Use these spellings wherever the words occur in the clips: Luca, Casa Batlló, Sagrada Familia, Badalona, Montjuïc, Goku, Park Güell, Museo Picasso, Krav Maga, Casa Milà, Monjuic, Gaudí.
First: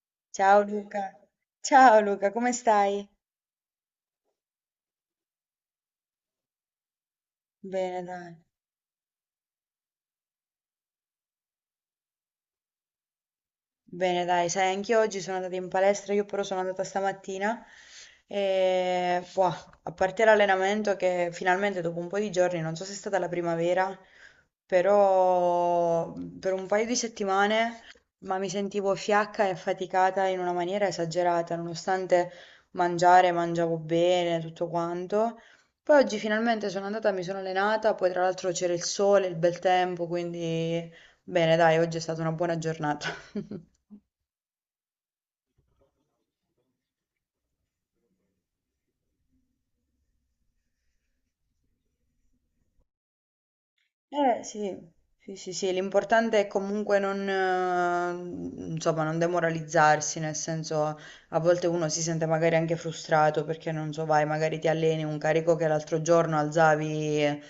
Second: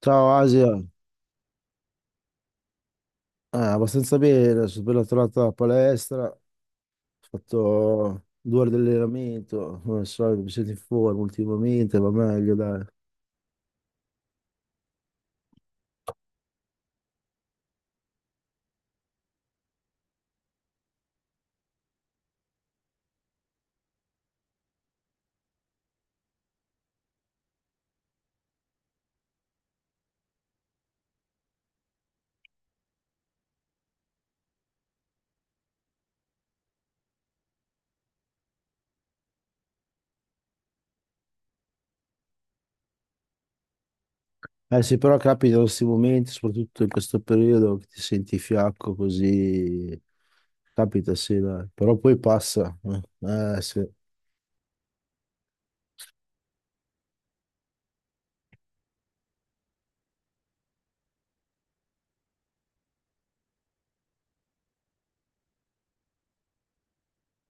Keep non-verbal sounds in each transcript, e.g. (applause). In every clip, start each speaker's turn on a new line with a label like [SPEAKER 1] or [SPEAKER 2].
[SPEAKER 1] Ciao
[SPEAKER 2] Ciao
[SPEAKER 1] Asia,
[SPEAKER 2] Luca, ciao Luca, come stai?
[SPEAKER 1] abbastanza bene, sono appena tornato dalla palestra, ho
[SPEAKER 2] Bene
[SPEAKER 1] fatto
[SPEAKER 2] dai,
[SPEAKER 1] 2 ore di allenamento, come al solito mi sento in forma ultimamente, va meglio dai.
[SPEAKER 2] bene dai, sai, anch'io oggi sono andata in palestra, io però sono andata stamattina e boh, a parte l'allenamento che finalmente dopo un po' di giorni, non so se è stata la primavera, però, per un paio di settimane, ma mi sentivo fiacca e affaticata in una maniera esagerata, nonostante mangiare, mangiavo bene, tutto quanto. Poi oggi finalmente sono andata, mi sono allenata, poi tra l'altro c'era il sole, il bel tempo, quindi bene, dai, oggi è stata una buona giornata. (laughs)
[SPEAKER 1] Eh sì, però capita questi momenti, soprattutto in questo periodo, che ti senti fiacco così, capita sì dai, però poi passa. Sì.
[SPEAKER 2] Eh sì, sì, sì, sì, l'importante è comunque non, insomma, non demoralizzarsi, nel senso a volte uno si sente magari anche frustrato perché non so, vai, magari ti alleni un carico che l'altro giorno alzavi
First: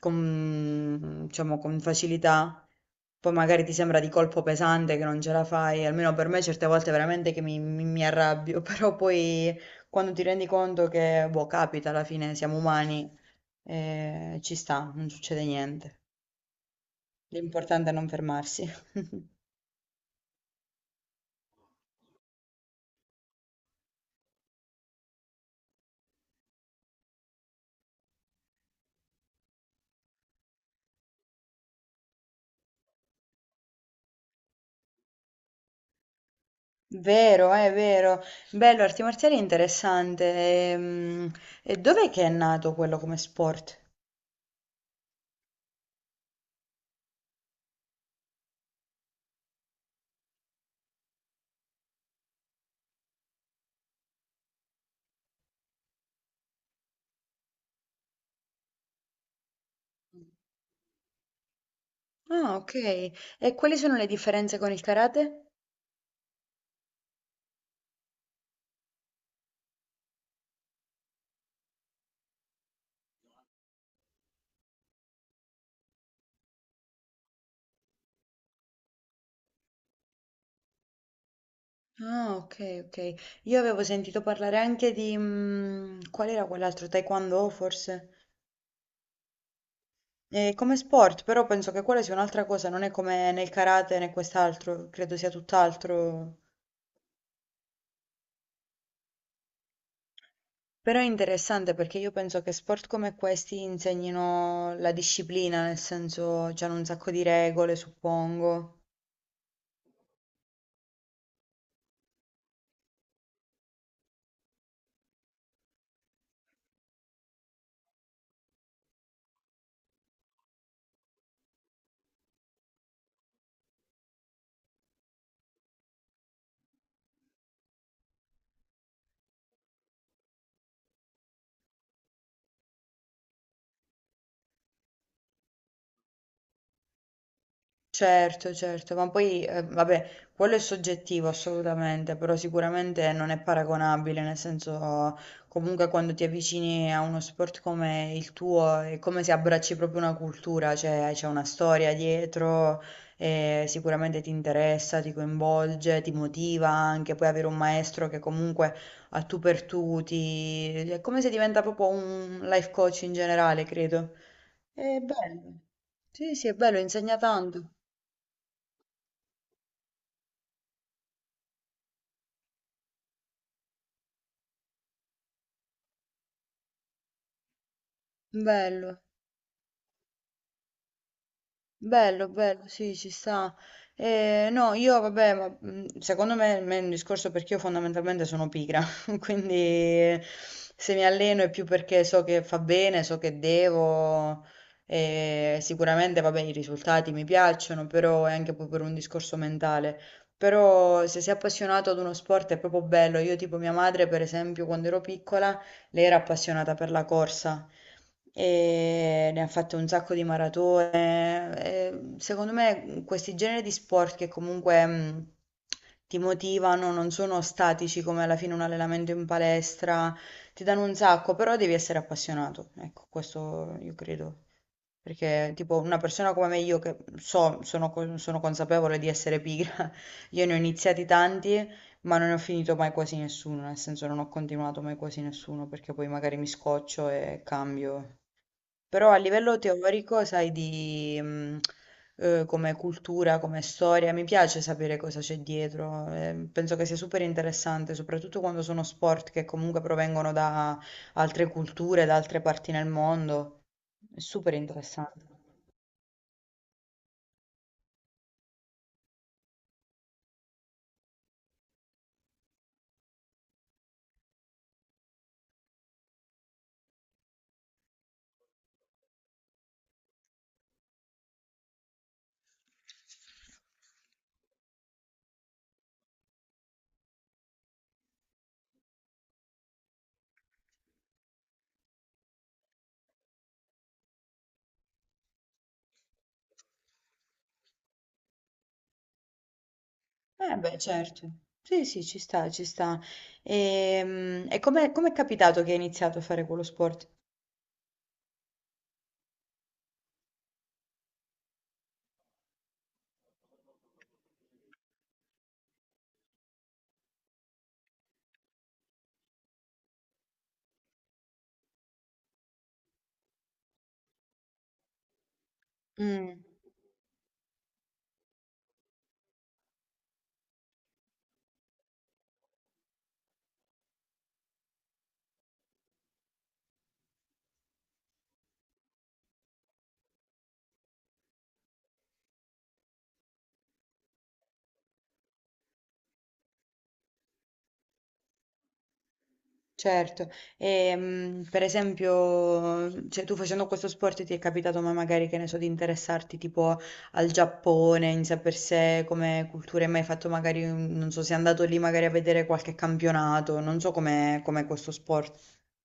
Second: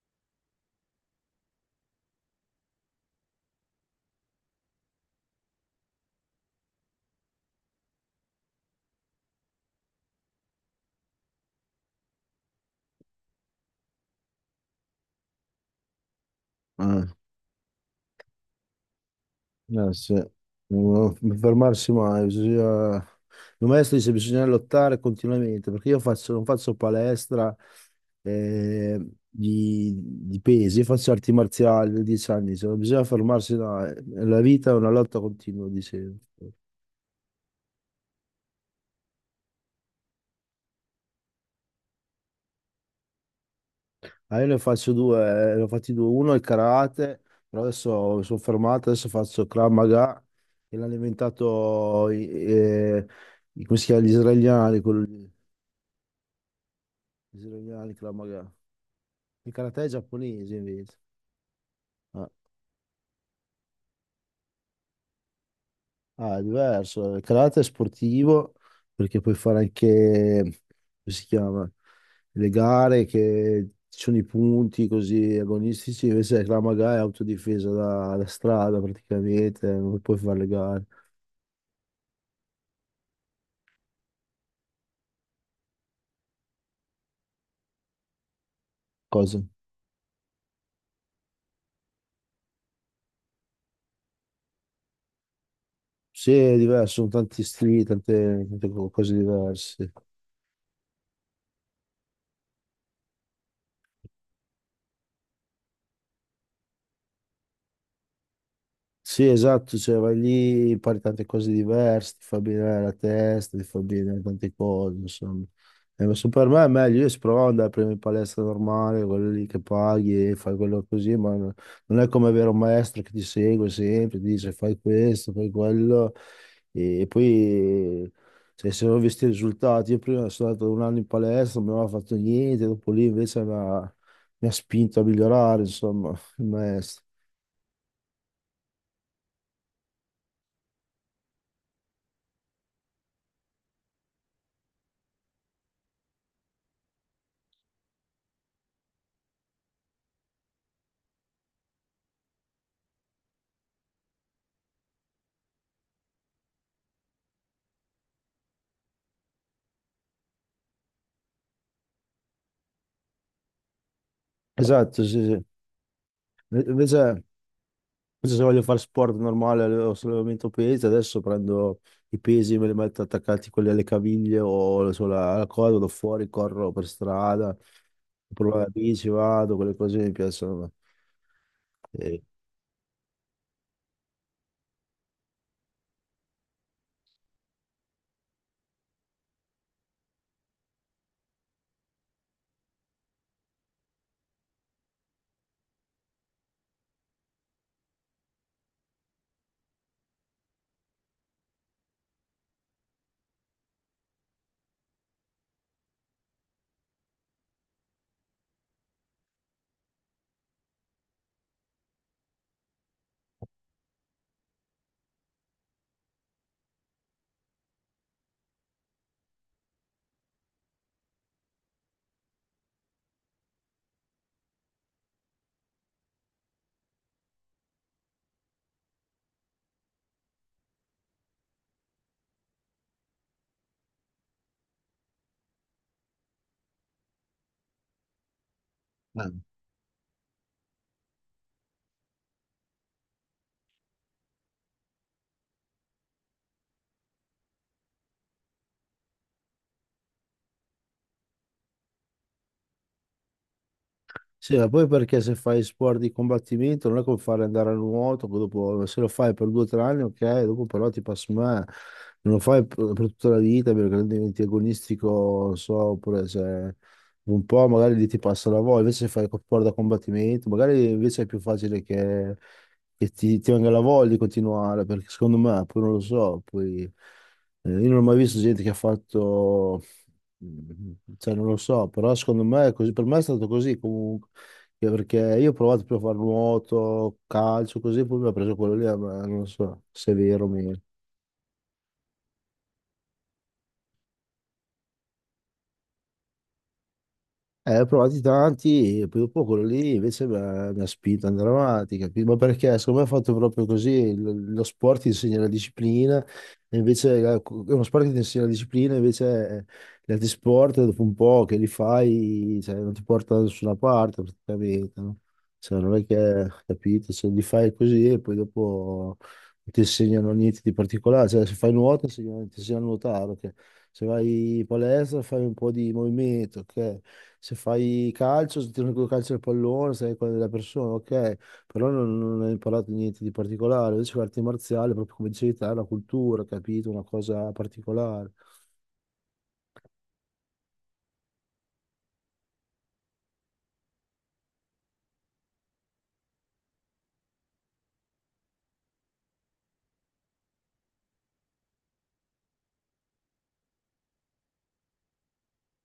[SPEAKER 2] con, diciamo, con facilità, poi magari ti sembra di colpo pesante che non ce la fai, almeno per me certe volte veramente che mi arrabbio, (laughs) però poi quando ti rendi conto che, boh, capita, alla fine siamo umani, ci sta, non succede niente.
[SPEAKER 1] Eh.
[SPEAKER 2] L'importante è non fermarsi. (laughs)
[SPEAKER 1] Eh sì, non fermarsi mai, bisogna. Il maestro dice bisogna lottare continuamente, perché io non faccio palestra eh, di pesi, io faccio arti marziali da 10 anni, cioè, non bisogna fermarsi, no, la vita è una lotta continua, dicevo.
[SPEAKER 2] Vero, è vero. Bello, arti marziali è interessante. Ehm, E, dov'è che è nato quello come sport?
[SPEAKER 1] Ah, io ne faccio due, ne ho fatti due, uno è il karate, però adesso mi sono fermato, adesso faccio Krav Maga, che l'hanno inventato come si chiama, gli israeliani, quello lì, gli israeliani Krav Maga. Il karate è giapponese invece. Ah,
[SPEAKER 2] Ah, ok. E quali sono le differenze con il karate?
[SPEAKER 1] ah, è diverso. Il karate è sportivo perché puoi fare anche, come si chiama, le gare che ci sono i punti così agonistici, invece il Krav Maga è autodifesa da strada praticamente, non puoi fare le gare.
[SPEAKER 2] Ah, ok, ok. Io avevo sentito parlare anche di... qual era quell'altro? Taekwondo, forse?
[SPEAKER 1] Cosa?
[SPEAKER 2] Come sport, però penso che quella sia un'altra cosa, non è come nel karate né quest'altro, credo sia
[SPEAKER 1] Sì,
[SPEAKER 2] tutt'altro.
[SPEAKER 1] è diverso, sono tanti stili, tante cose diverse.
[SPEAKER 2] Però è interessante perché io penso che sport come questi insegnino la disciplina, nel senso c'hanno un sacco di regole, suppongo.
[SPEAKER 1] Sì, esatto, cioè vai lì, impari tante cose diverse, ti fa bene la testa, ti fa bene tante cose, insomma. E ma se per me è meglio, io se provavo ad andare prima in palestra normale, quello lì che paghi e fai quello così, non è come avere un maestro che ti segue sempre, ti dice fai questo, fai quello, e poi cioè, se non ho visto i risultati, io prima sono andato un anno in palestra, non avevo fatto niente, dopo lì invece mi ha spinto a migliorare, insomma, il maestro.
[SPEAKER 2] Certo, certo, ma poi, vabbè, quello è soggettivo assolutamente, però sicuramente non è paragonabile, nel senso, comunque quando ti avvicini a uno sport come il tuo, è come se abbracci proprio una cultura, cioè c'è una storia dietro, e sicuramente ti interessa, ti coinvolge, ti motiva anche, poi avere un maestro che comunque a tu per tu ti... è come se diventa proprio un life coach in generale, credo. È
[SPEAKER 1] Esatto, sì, sì.
[SPEAKER 2] bello. Sì, sì, è bello, insegna
[SPEAKER 1] Invece,
[SPEAKER 2] tanto.
[SPEAKER 1] invece, se voglio fare sport normale o sollevamento pesi, adesso prendo i pesi, me li metto attaccati quelli alle caviglie o sulla alla coda, vado fuori, corro per strada, provo la
[SPEAKER 2] Bello,
[SPEAKER 1] bici, vado, quelle cose mi piacciono. E-
[SPEAKER 2] bello, bello, sì, ci sta. No, io vabbè, ma secondo me, me è un discorso perché io fondamentalmente sono pigra, (laughs) quindi se mi alleno è più perché so che fa bene, so che devo, e sicuramente vabbè i risultati mi piacciono, però è anche poi per un discorso mentale. Però se sei appassionato ad uno sport è proprio bello. Io tipo mia madre, per esempio, quando ero piccola, lei era appassionata per la corsa e ne ha fatte un sacco di maratone. E secondo me questi generi di sport che comunque, ti motivano, non sono statici come alla fine un allenamento in palestra, ti danno un sacco, però devi essere appassionato. Ecco, questo io credo. Perché tipo una persona come me, io che so, sono, sono consapevole di essere pigra, io ne ho iniziati tanti, ma non ne ho finito mai quasi nessuno, nel senso non ho continuato mai quasi nessuno, perché poi magari mi scoccio e cambio. Però a livello teorico, sai, di, come cultura, come storia, mi piace sapere cosa c'è dietro. Penso che sia super interessante, soprattutto quando sono sport che comunque provengono da altre culture, da altre parti nel mondo. È super
[SPEAKER 1] Sì, ma poi perché
[SPEAKER 2] interessante.
[SPEAKER 1] se fai sport di combattimento non è come fare andare a nuoto, che dopo se lo fai per 2 o 3 anni, ok, dopo però ti passa male, non lo fai per tutta la vita perché diventi agonistico, non so, oppure se un po' magari lì ti passa la voglia, invece se fai sport da combattimento, magari invece è più facile che, ti venga la voglia di continuare, perché secondo me, poi non lo so, poi io non ho mai visto gente che ha fatto. Mm, Cioè, non lo so, però secondo me è così. Per me è stato così comunque. Perché io ho provato più a fare nuoto, calcio, così, poi mi ha preso quello lì, ma non so se è vero o
[SPEAKER 2] Eh beh,
[SPEAKER 1] meno.
[SPEAKER 2] certo. Sì, sì, ci sta, ci sta. E, come è capitato che hai iniziato a fare quello sport?
[SPEAKER 1] Ho provati tanti, e poi dopo quello lì invece mi ha spinto ad andare avanti, capito? Ma perché secondo me è fatto proprio così, lo sport ti insegna la disciplina, e invece è uno sport che ti insegna la disciplina, invece gli altri sport dopo un po' che li fai, cioè, non ti porta da nessuna parte praticamente, no? Cioè, non è
[SPEAKER 2] Mm.
[SPEAKER 1] che, capito, se li fai così e poi dopo non ti insegnano niente di particolare, cioè se fai nuoto ti insegnano a nuotare, ok? Se vai in palestra fai un po' di movimento, ok? Se fai calcio, se tiro con il calcio del pallone, sei quella della persona, ok? Però non hai imparato niente di particolare. Invece l'arte marziale, proprio come dicevi te, è una cultura, capito? Una cosa particolare.
[SPEAKER 2] Certo, e, per esempio, cioè, tu facendo questo sport ti è capitato ma magari che ne so di interessarti tipo al Giappone in sé per sé come cultura, hai mai fatto magari, non so, sei andato lì magari a vedere qualche campionato, non so com'è questo sport.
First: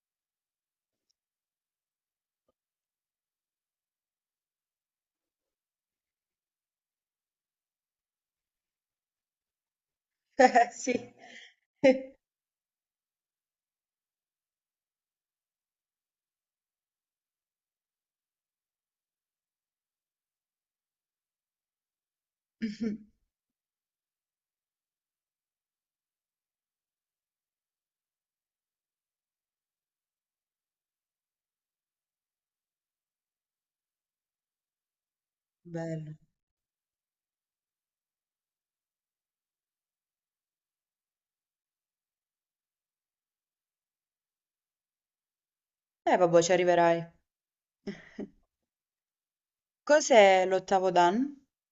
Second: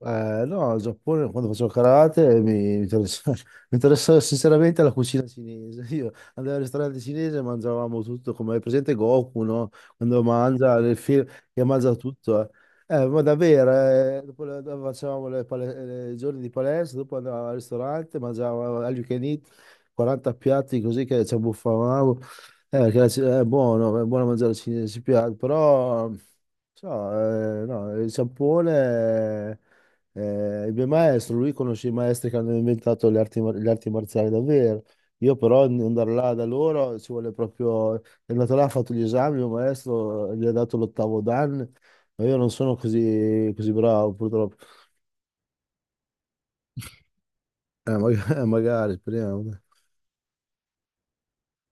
[SPEAKER 1] No, al Giappone quando facevo karate (laughs) mi interessava, sinceramente la cucina cinese. (laughs) Io andavo al ristorante cinese e mangiavamo tutto, come è presente Goku, no? Quando
[SPEAKER 2] (laughs)
[SPEAKER 1] mangia
[SPEAKER 2] Sì.
[SPEAKER 1] nel film che mangia tutto. Eh, ma davvero, dopo facevamo i giorni di palestra, dopo andavo al ristorante, mangiavo all you can eat, 40 piatti così che ci abbuffavamo. Che
[SPEAKER 2] (laughs)
[SPEAKER 1] è buono mangiare cinese, ci piace, però non so, no, il Giappone. Il mio maestro, lui conosce i maestri che hanno inventato le arti, le arti marziali davvero. Io però andare
[SPEAKER 2] Bello.
[SPEAKER 1] là da loro ci vuole proprio. È andato là, ha fatto gli esami, il mio maestro gli ha dato l'ottavo dan, ma io non sono così, così bravo purtroppo.
[SPEAKER 2] Eh vabbè, ci arriverai.
[SPEAKER 1] (laughs) Magari, speriamo.
[SPEAKER 2] Cos'è l'ottavo dan?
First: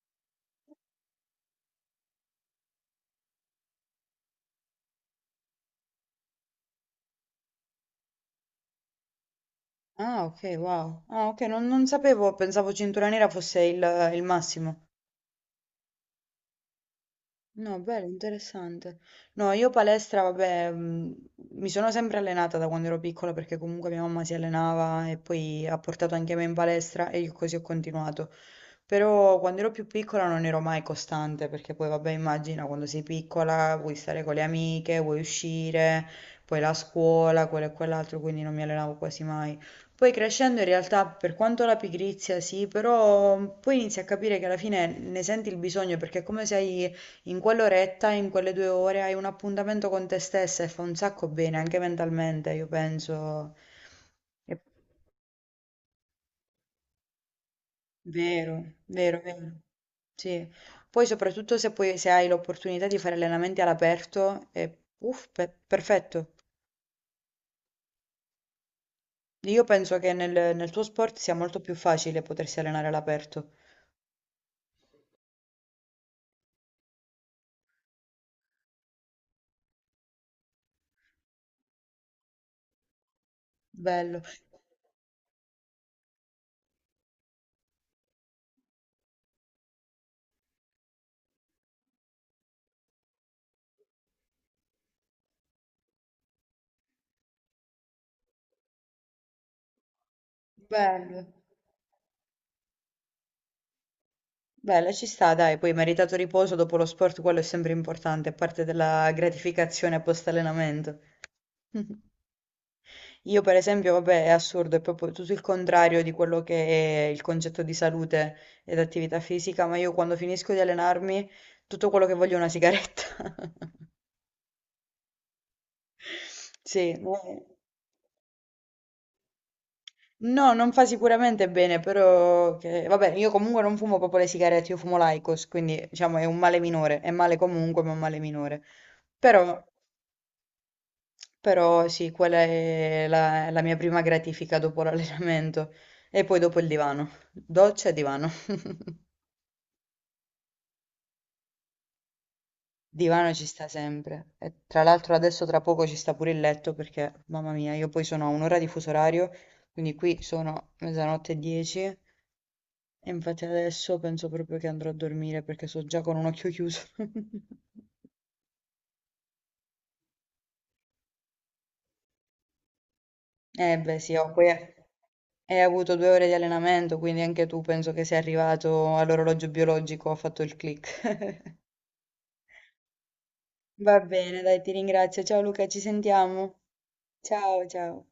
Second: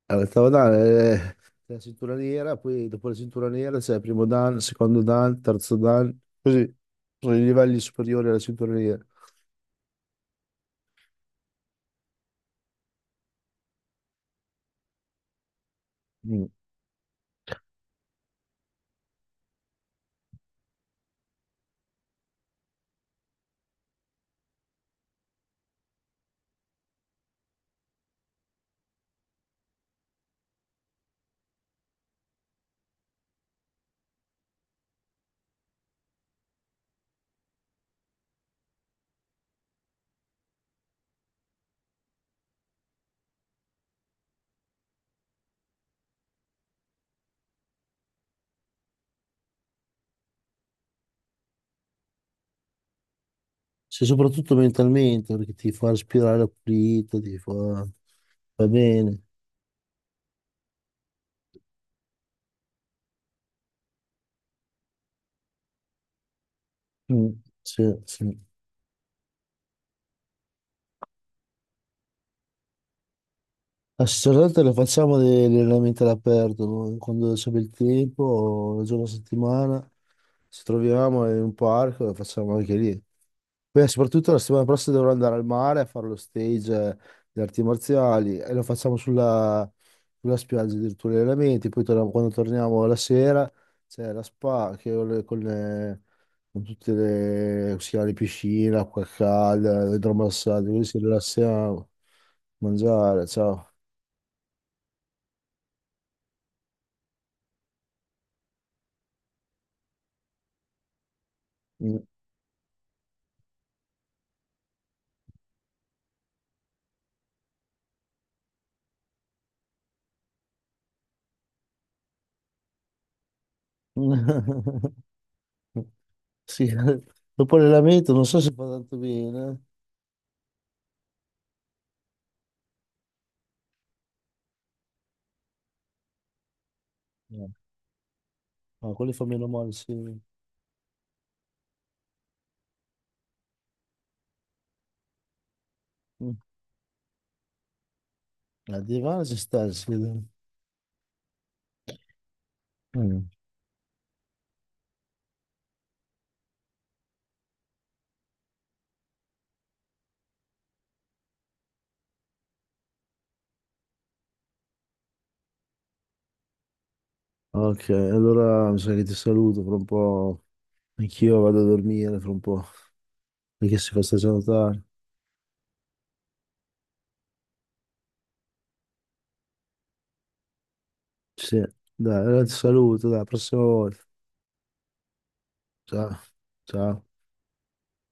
[SPEAKER 1] L'ottavo dan è la cintura nera, poi dopo la cintura nera c'è il primo dan, il secondo dan, il terzo dan, così. Sono i livelli superiori alla cintura nera.
[SPEAKER 2] Ah, ok, wow. Ah, ok, non sapevo, pensavo cintura nera fosse il massimo.
[SPEAKER 1] Mm.
[SPEAKER 2] No, bello, interessante. No, io palestra, vabbè, mi sono sempre allenata da quando ero piccola perché comunque mia mamma si allenava e poi ha portato anche me in palestra e io così ho continuato. Però quando ero più piccola non ero mai costante perché poi, vabbè, immagina quando sei piccola vuoi stare con le amiche, vuoi uscire, poi la scuola, quello e quell'altro, quindi non mi allenavo quasi mai. Poi crescendo in realtà, per quanto la pigrizia sì, però poi inizi a capire che alla fine ne senti il bisogno perché è come se hai in quell'oretta, in quelle 2 ore hai un appuntamento con te stessa e fa un sacco bene anche mentalmente, io penso.
[SPEAKER 1] Sì, soprattutto
[SPEAKER 2] È
[SPEAKER 1] mentalmente, perché ti fa respirare pulito, ti fa.
[SPEAKER 2] vero,
[SPEAKER 1] Va bene.
[SPEAKER 2] vero, vero. Sì. Poi soprattutto se hai l'opportunità di fare allenamenti all'aperto, è uff, perfetto.
[SPEAKER 1] Mm, sì, sì.
[SPEAKER 2] Io penso che nel tuo sport sia molto più facile potersi allenare all'aperto.
[SPEAKER 1] Assolutamente lo facciamo degli allenamenti all'aperto, no? Quando c'è bel tempo, un giorno a settimana, ci troviamo in un parco e lo facciamo anche lì. Poi
[SPEAKER 2] Bello,
[SPEAKER 1] soprattutto la settimana prossima dovrò andare al mare a fare lo stage di arti marziali e lo facciamo sulla spiaggia addirittura gli allenamenti, poi quando torniamo la sera c'è la spa che ho con tutte le, come si chiama, le piscine, acqua calda, idromassaggio, così ci
[SPEAKER 2] bello,
[SPEAKER 1] rilassiamo, mangiare, ciao.
[SPEAKER 2] bello, ci sta, dai, poi meritato riposo dopo lo sport, quello è sempre importante, è parte della gratificazione post-allenamento. (laughs) Io per esempio, vabbè, è assurdo, è proprio tutto il contrario di quello che è il concetto di salute ed attività fisica, ma io quando finisco di allenarmi, tutto quello che voglio è una sigaretta. (laughs)
[SPEAKER 1] (laughs) Sì,
[SPEAKER 2] Sì, no,
[SPEAKER 1] dopo l'allenamento non so se fa tanto bene.
[SPEAKER 2] no, non fa sicuramente bene, però vabbè, io comunque non fumo proprio le sigarette, io fumo l'Aicos, quindi diciamo è un male minore, è male
[SPEAKER 1] No.
[SPEAKER 2] comunque, ma è un male minore.
[SPEAKER 1] Ma quelli fa
[SPEAKER 2] Però,
[SPEAKER 1] meno male, sì.
[SPEAKER 2] però sì, quella è la mia prima gratifica dopo l'allenamento e
[SPEAKER 1] Mm.
[SPEAKER 2] poi dopo il divano, doccia e divano. (laughs)
[SPEAKER 1] Al divano ci sta, sì. Mm.
[SPEAKER 2] Divano ci sta sempre. E tra l'altro adesso tra poco ci sta pure il letto perché, mamma mia, io poi sono a un'ora di fuso orario, quindi qui sono mezzanotte e dieci e infatti adesso penso proprio che andrò a dormire perché sto già con un occhio chiuso.
[SPEAKER 1] Ok,
[SPEAKER 2] (laughs)
[SPEAKER 1] allora mi sa che ti saluto fra un po'. Anch'io vado a dormire fra un po', perché
[SPEAKER 2] Eh
[SPEAKER 1] si
[SPEAKER 2] beh
[SPEAKER 1] fa
[SPEAKER 2] sì, ho
[SPEAKER 1] stagione
[SPEAKER 2] poi
[SPEAKER 1] tardi.
[SPEAKER 2] hai avuto 2 ore di allenamento, quindi anche tu penso che sei arrivato all'orologio biologico, ha fatto il click.
[SPEAKER 1] Sì, dai, allora ti saluto, dai, prossima
[SPEAKER 2] (laughs) Va
[SPEAKER 1] volta.
[SPEAKER 2] bene, dai, ti ringrazio. Ciao Luca, ci
[SPEAKER 1] Ciao,
[SPEAKER 2] sentiamo.
[SPEAKER 1] ciao.
[SPEAKER 2] Ciao, ciao.